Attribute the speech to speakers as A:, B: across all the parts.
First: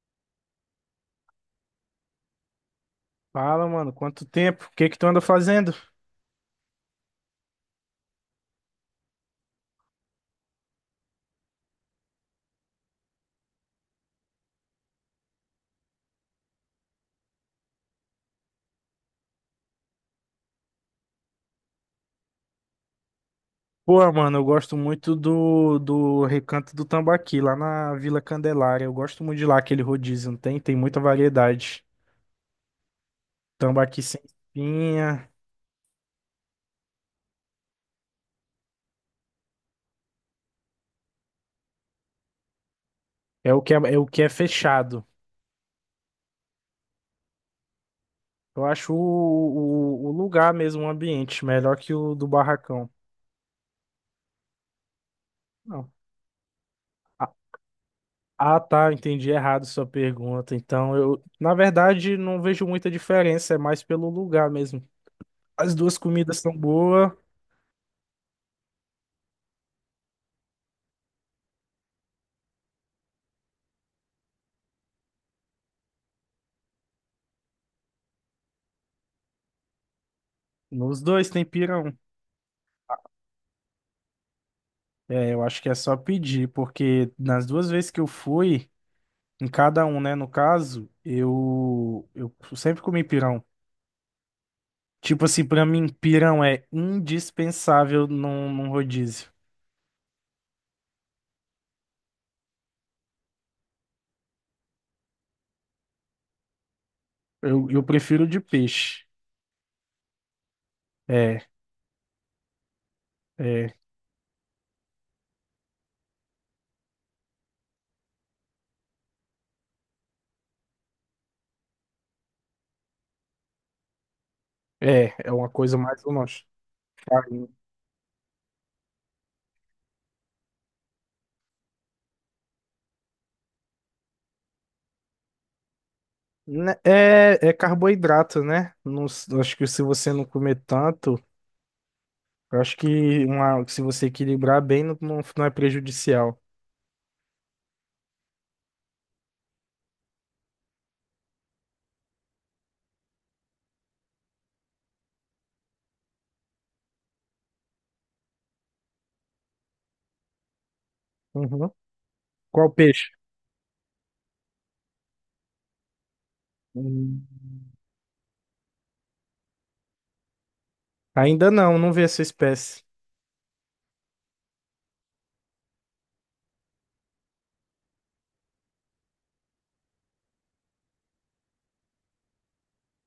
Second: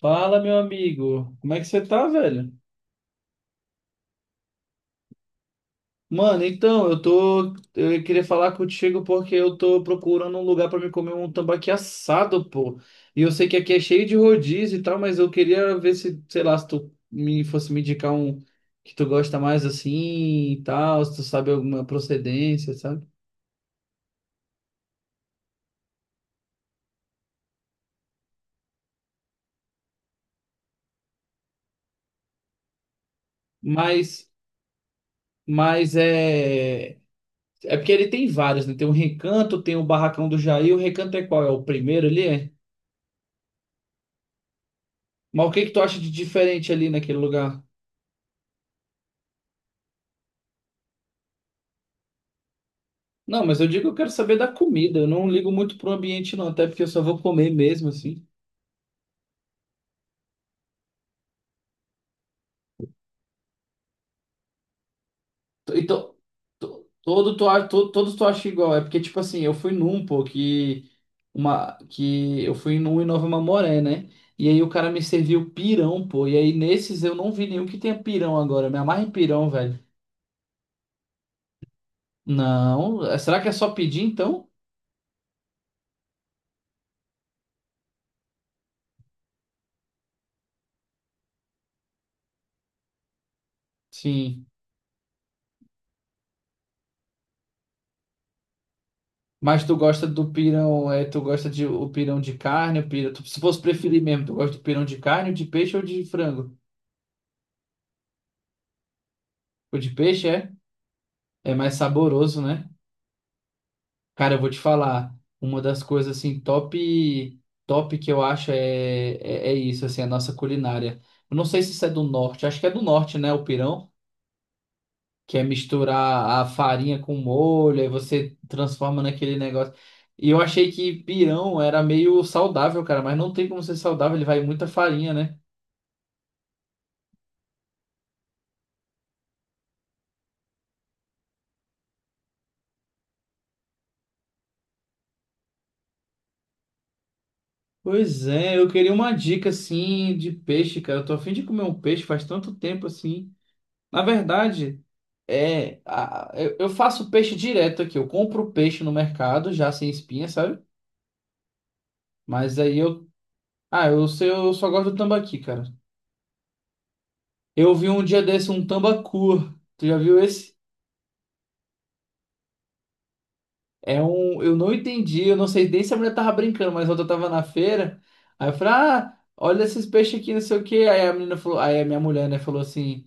A: Fala, meu amigo. Como é que você tá, velho?
B: Fala, mano, quanto tempo? O que que tu anda fazendo?
A: Mano, então, eu tô. Eu queria falar contigo porque eu tô procurando um lugar pra me comer um tambaqui assado, pô. E eu sei que aqui é cheio de rodízio e tal, mas eu queria ver se, sei lá, se tu me fosse me indicar um que tu gosta mais assim e tal, se tu sabe alguma procedência, sabe?
B: Pô, mano, eu gosto muito do Recanto do Tambaqui, lá na Vila Candelária. Eu gosto muito de lá, aquele rodízio, não tem? Tem muita variedade. Tambaqui sem
A: Mas,
B: espinha,
A: mas é. É porque ele tem vários, né? Tem o Recanto, tem o Barracão do Jair. O Recanto é qual? É o primeiro ali? É?
B: é o que é, é o que é fechado.
A: Mas o que que tu acha de diferente ali naquele lugar?
B: Eu acho o lugar mesmo, o ambiente, melhor que o do Barracão.
A: Não, mas eu digo que eu quero saber da comida. Eu não ligo muito pro
B: Não.
A: ambiente, não, até porque eu só vou
B: Ah,
A: comer mesmo, assim.
B: ah, tá, eu entendi errado sua pergunta. Então, eu, na verdade, não vejo muita diferença, é mais pelo lugar mesmo. As duas
A: Então,
B: comidas são boas.
A: todos tu acha igual. É porque, tipo assim, eu fui num, pô, que, uma, que eu fui num em Nova Mamoré, né? E aí o cara me serviu pirão, pô. E aí nesses eu não vi nenhum que tenha pirão agora. Eu Me amarra em pirão, velho.
B: Nos dois tem pirão.
A: Não, será que é só pedir então?
B: É, eu acho que é só pedir, porque nas duas vezes que eu fui, em cada um, né, no caso, eu sempre comi pirão.
A: Sim.
B: Tipo assim, pra mim, pirão é indispensável num rodízio.
A: Mas tu gosta do pirão, é, tu gosta de o pirão de carne, o pirão, se fosse preferir mesmo, tu gosta do pirão de carne, de peixe ou de frango?
B: Eu prefiro de peixe.
A: O de peixe é,
B: É,
A: é mais saboroso, né?
B: é,
A: Cara, eu vou te falar, uma das coisas assim top top que eu acho é isso, assim, a nossa culinária. Eu não sei se isso é do norte, acho que é do norte, né, o pirão,
B: é
A: que é
B: uma coisa mais ou
A: misturar a
B: menos.
A: farinha com
B: Carne.
A: molho, aí você transforma naquele negócio. E eu achei que pirão era meio saudável, cara, mas não tem como ser saudável, ele vai muita farinha, né?
B: Né, é, é carboidrato, né? Acho que se você não comer tanto, eu acho que uma, se você equilibrar bem, não, não é prejudicial.
A: Pois é, eu queria uma dica assim de peixe, cara. Eu tô a fim de comer um peixe faz tanto tempo assim. Na verdade, eu faço peixe direto aqui. Eu compro o peixe no mercado, já sem espinha, sabe?
B: Uhum.
A: Mas
B: Qual
A: aí eu.
B: peixe?
A: Ah, eu sei, eu só gosto do tambaqui, cara.
B: Hum.
A: Eu vi um dia desse um tambacu. Tu já viu esse?
B: Ainda não, não vi essa espécie.
A: É um. Eu não entendi, eu não sei nem se a mulher tava brincando, mas outra tava na feira. Aí eu falei, ah, olha esses peixes aqui, não sei o quê. Aí a menina falou, aí a minha mulher, né, falou assim:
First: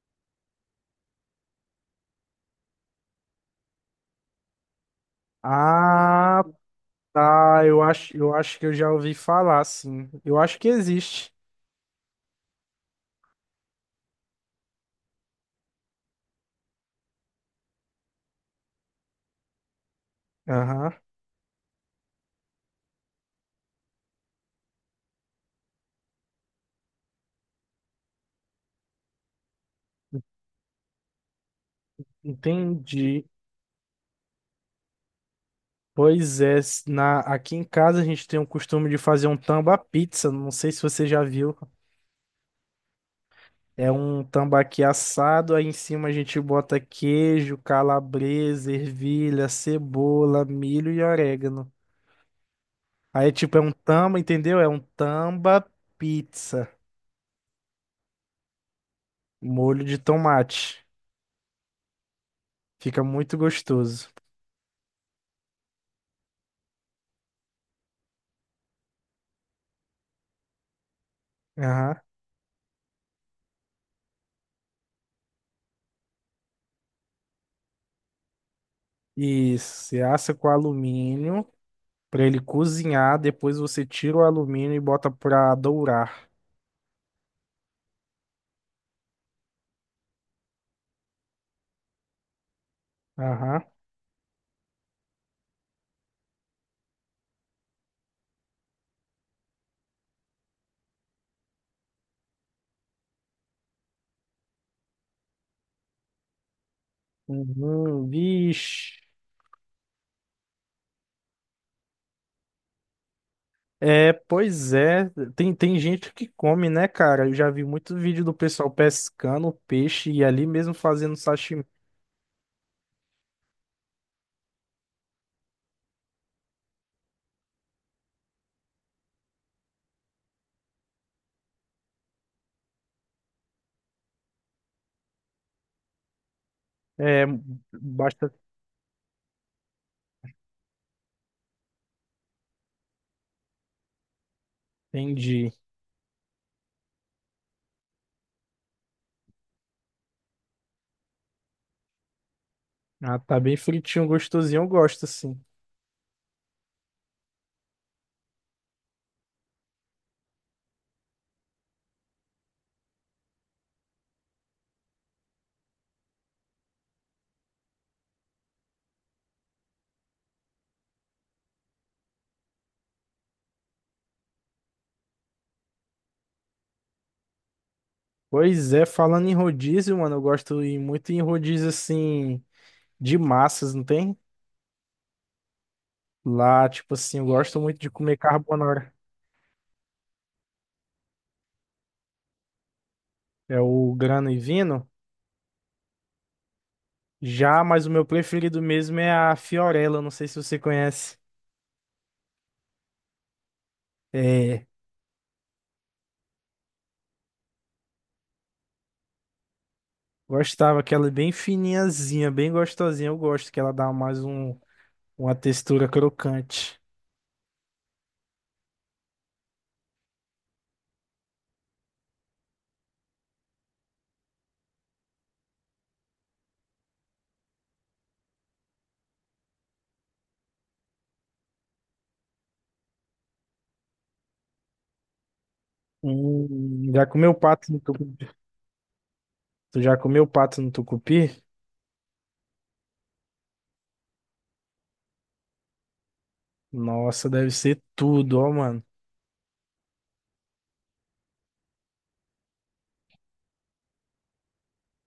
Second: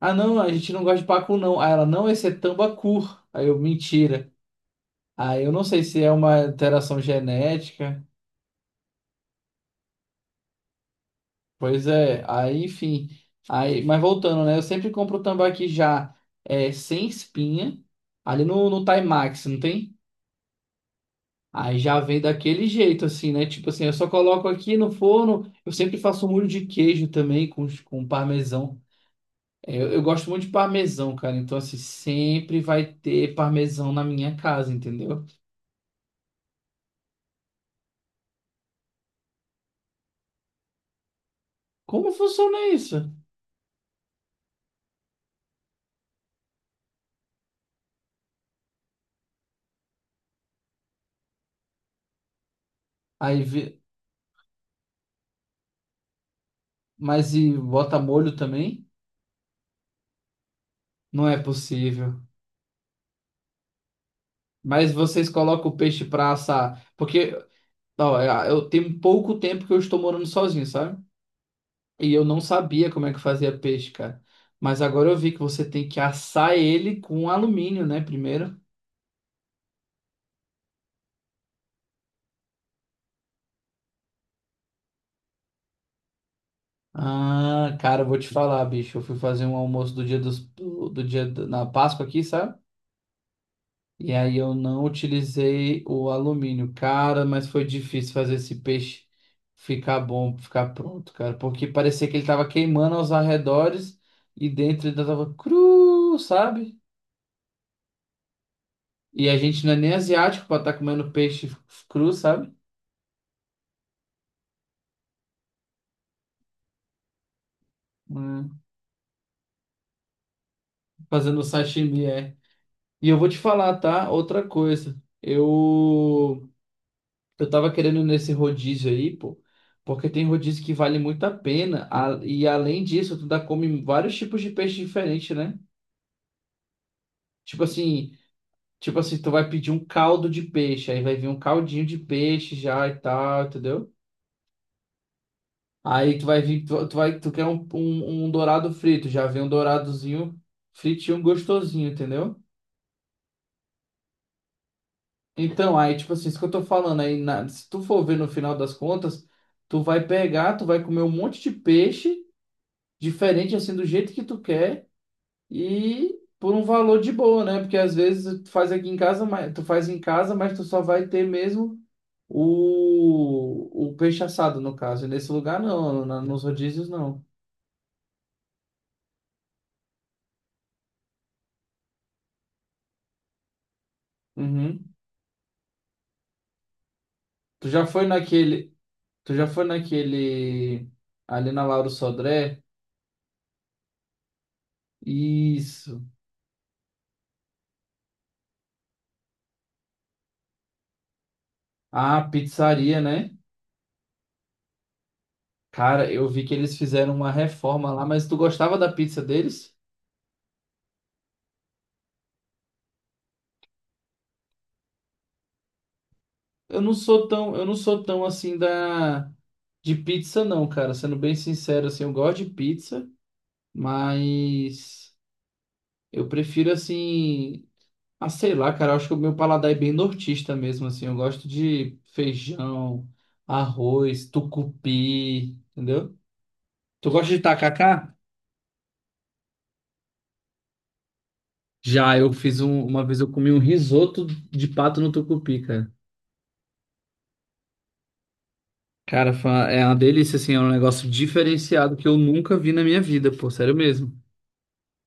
A: ah, não, a gente não gosta de pacu, não. Aí ela, não, esse é tambacu. Aí eu, mentira. Aí eu não sei se é uma
B: Ah,
A: alteração
B: tá. Eu
A: genética.
B: acho, eu acho que eu já ouvi falar, sim. Eu acho que existe.
A: Pois é, aí enfim. Aí, mas voltando, né? Eu sempre compro o tambaqui já sem espinha, ali no Timax, não tem?
B: Aham.
A: Aí já vem daquele jeito, assim, né? Tipo assim, eu só coloco aqui no forno. Eu sempre faço um molho de queijo também com parmesão. Eu gosto muito de parmesão, cara. Então, assim, sempre vai
B: Entendi.
A: ter parmesão na minha casa, entendeu?
B: Pois é, na, aqui em casa a gente tem o costume de fazer um tamba pizza, não sei se você já viu.
A: Como funciona isso?
B: É um tambaqui assado, aí em cima a gente bota queijo, calabresa, ervilha, cebola, milho e orégano. Aí é
A: Aí,
B: um
A: vi-
B: tamba, entendeu? É um tamba pizza,
A: mas e bota molho também?
B: molho de tomate.
A: Não é possível.
B: Fica muito gostoso.
A: Mas vocês colocam o peixe pra assar. Porque, ó, eu tenho pouco tempo que eu estou morando sozinho, sabe?
B: Aham.
A: E eu não sabia como é que fazia peixe, cara. Mas agora eu vi que você tem que assar ele com alumínio, né? Primeiro.
B: Isso, você assa com alumínio para ele cozinhar, depois você tira o alumínio e bota para dourar.
A: Ah, cara, eu vou te falar, bicho. Eu fui fazer um almoço do dia dos, do do dia da- na Páscoa aqui, sabe?
B: Aham.
A: E aí eu não utilizei o alumínio, cara, mas foi difícil fazer esse peixe ficar bom, ficar pronto, cara, porque parecia que ele tava queimando aos arredores e dentro ele tava cru, sabe?
B: Uhum. Vixe.
A: E a gente não é nem asiático pra estar comendo peixe cru, sabe?
B: É, pois é. Tem gente que come, né, cara? Eu já vi muito vídeo do
A: Hum.
B: pessoal pescando peixe e ali mesmo fazendo
A: Fazendo
B: sashimi.
A: sashimi, é. E eu vou te falar, tá? Outra coisa. Eu tava querendo ir nesse rodízio aí, pô, porque tem rodízio que vale muito a pena. E além disso, tu dá come vários tipos de peixe diferente, né?
B: É,
A: Tipo assim,
B: basta.
A: tipo assim, tu vai pedir um caldo de peixe, aí vai vir um caldinho de peixe já e tal, entendeu?
B: Entendi.
A: Aí tu vai vir, tu vai, tu quer um, dourado frito, já vem um douradozinho fritinho gostosinho, entendeu?
B: Ah, tá bem fritinho, gostosinho. Eu gosto, assim.
A: Então, aí, tipo assim, isso que eu tô falando aí, se tu for ver no final das contas, tu vai pegar, tu vai comer um monte de peixe. Diferente assim do jeito que tu quer e por um valor de boa, né? Porque às vezes tu faz aqui em casa, mas tu faz em casa, mas tu só vai ter mesmo o peixe assado no caso. E nesse lugar não, nos rodízios não.
B: Pois é, falando em rodízio, mano, eu gosto e muito em rodízio, assim, de massas, não tem?
A: Uhum.
B: Lá, tipo assim, eu gosto
A: Tu
B: muito
A: já
B: de
A: foi
B: comer
A: naquele,
B: carbonara.
A: tu já foi naquele ali na Lauro Sodré?
B: É o grano e vino.
A: Isso.
B: Já, mas o meu preferido mesmo é a Fiorella, não sei se você conhece.
A: Ah, pizzaria, né?
B: É,
A: Cara, eu vi que eles fizeram uma reforma lá, mas tu gostava da pizza deles?
B: gostava que ela é bem fininhazinha, bem gostosinha. Eu gosto que ela dá mais um, uma textura crocante.
A: Eu não sou tão assim da de pizza não, cara. Sendo bem sincero, assim, eu gosto de pizza, mas eu prefiro assim, ah, sei lá, cara, eu acho que o meu paladar é bem nortista mesmo, assim. Eu gosto de feijão, arroz, tucupi, entendeu?
B: Já
A: Tu gosta
B: comeu
A: de
B: pato no
A: tacacá?
B: tucupi? Tu já comeu pato no tucupi?
A: Já, uma vez eu comi um risoto de pato no tucupi, cara.
B: Nossa, deve ser tudo, ó, mano.
A: Cara, é uma delícia, assim, é um negócio diferenciado que eu nunca vi na minha vida, pô, sério mesmo.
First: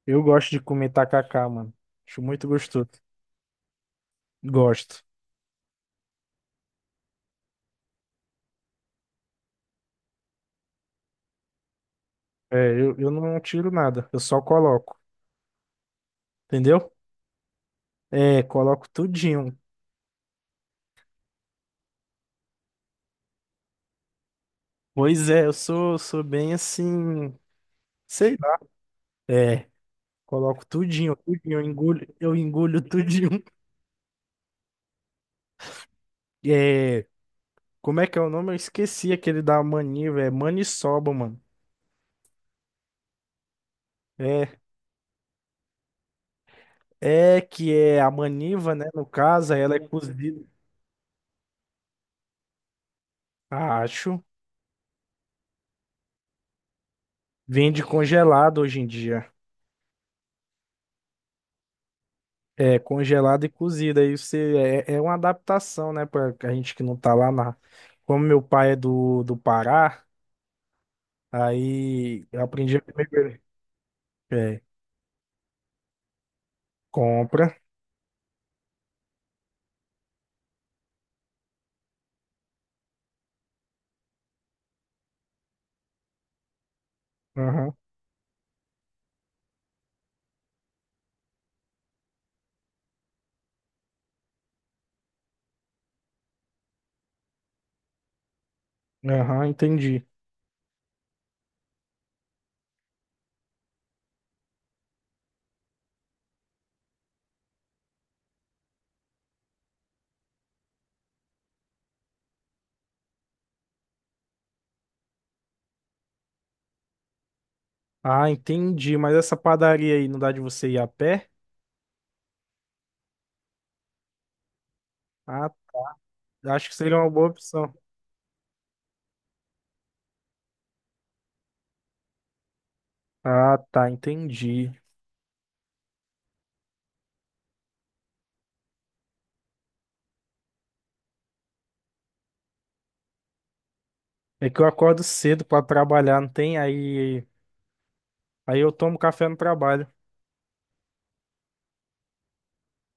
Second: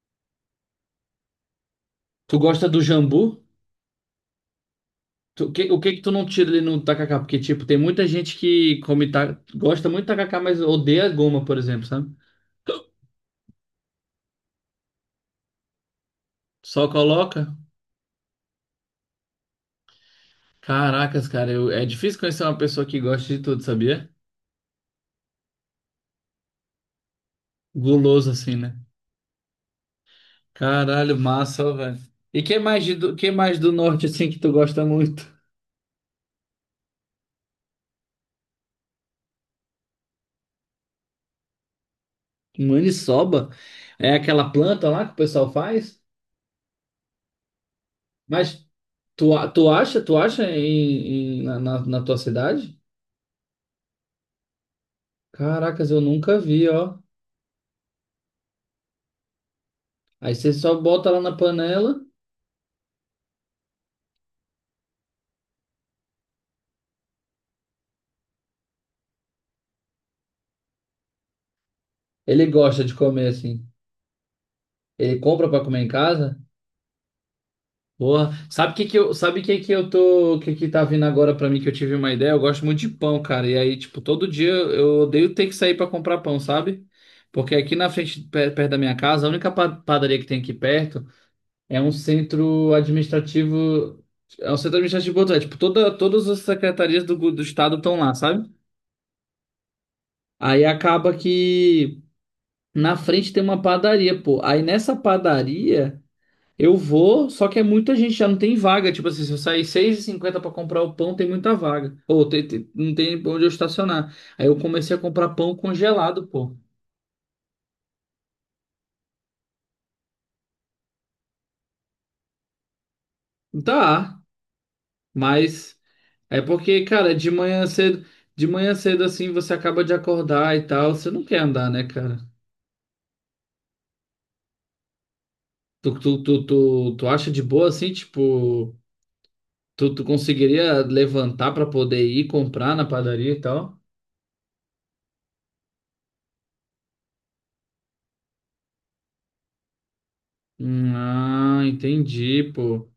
B: Eu gosto de comer tacacá, mano. Acho
A: Tu
B: muito
A: gosta do
B: gostoso.
A: jambu?
B: Gosto.
A: O o que que tu não tira ali no tacacá? Porque, tipo, tem muita gente que come gosta muito de tacacá, mas odeia goma, por exemplo, sabe?
B: É, eu não tiro nada, eu só coloco,
A: Só
B: entendeu?
A: coloca.
B: É, coloco tudinho.
A: Caracas, cara, é difícil conhecer uma pessoa que gosta de tudo, sabia?
B: Pois é, eu sou bem assim.
A: Guloso
B: Sei
A: assim,
B: lá.
A: né?
B: É, coloco tudinho,
A: Caralho,
B: tudinho,
A: massa, ó, velho.
B: eu
A: E
B: engulho
A: que
B: tudinho.
A: mais do norte assim que tu gosta muito?
B: É, como é que é o nome? Eu esqueci aquele da maniva, é maniçoba, mano.
A: Maniçoba? É aquela
B: É,
A: planta lá que o pessoal faz?
B: é que é a
A: Mas
B: maniva, né? No caso, aí ela é
A: tu acha
B: cozida.
A: na tua cidade?
B: Acho.
A: Caracas, eu nunca vi, ó.
B: Vende congelado hoje em dia.
A: Aí você só bota lá na panela.
B: É, congelado e cozida. Aí você, é, é uma adaptação, né? Pra a gente que não tá lá na. Como meu pai é do Pará, aí eu
A: Ele
B: aprendi a
A: gosta de comer
B: comer.
A: assim.
B: É,
A: Ele compra pra comer em casa?
B: compra.
A: Porra, sabe o que que eu, sabe o que que eu tô, o que que tá vindo agora pra mim que eu tive uma ideia? Eu gosto muito de pão, cara. E aí, tipo, todo dia eu odeio ter que sair pra comprar pão, sabe? Porque
B: Aham,
A: aqui na frente, perto da minha casa, a única padaria que tem aqui perto é um centro administrativo, é um centro administrativo, é, tipo, todas as secretarias do estado estão lá, sabe?
B: aham, entendi.
A: Aí acaba que. Na frente tem uma padaria, pô. Aí nessa padaria eu vou, só que é muita gente, já não tem vaga. Tipo assim, se eu sair 6:50 pra comprar o pão, tem muita vaga. Ou não tem onde eu estacionar. Aí eu comecei a comprar pão congelado, pô.
B: Ah, entendi. Mas essa padaria aí não dá de você ir a pé?
A: Tá,
B: Ah,
A: mas é
B: acho que
A: porque,
B: seria uma
A: cara,
B: boa opção.
A: de manhã cedo assim, você acaba de acordar e tal, você não quer andar, né, cara?
B: Ah, tá, entendi.
A: Tu acha de boa assim, tipo, tu conseguiria levantar pra poder ir comprar na padaria e tal?
B: É que eu acordo cedo pra trabalhar, não tem? Aí eu tomo café no trabalho
A: Hum. Ah, entendi, pô.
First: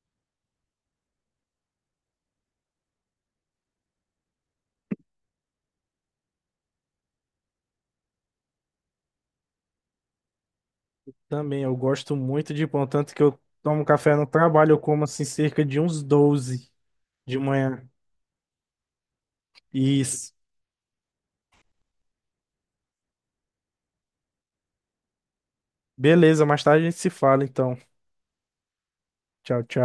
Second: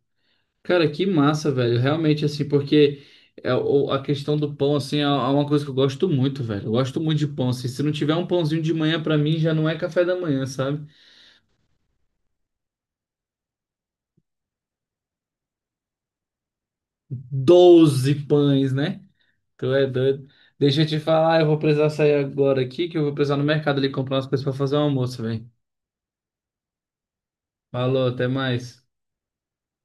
A: Cara, que massa, velho. Realmente, assim, porque a questão do pão, assim, é uma coisa que eu gosto muito, velho. Eu gosto muito de pão, assim. Se não tiver um pãozinho de manhã, pra mim, já não é café da manhã, sabe?
B: também. Eu gosto muito de pão, tanto que eu tomo café no trabalho, eu como assim cerca de uns 12 de manhã.
A: 12 pães, né? Tu é doido.
B: Isso.
A: Deixa eu te falar, eu vou precisar sair agora aqui, que eu vou precisar no mercado ali comprar umas coisas pra fazer o almoço, velho.
B: Beleza, mais tarde a gente se fala então.
A: Falou, até mais.
B: Tchau, tchau.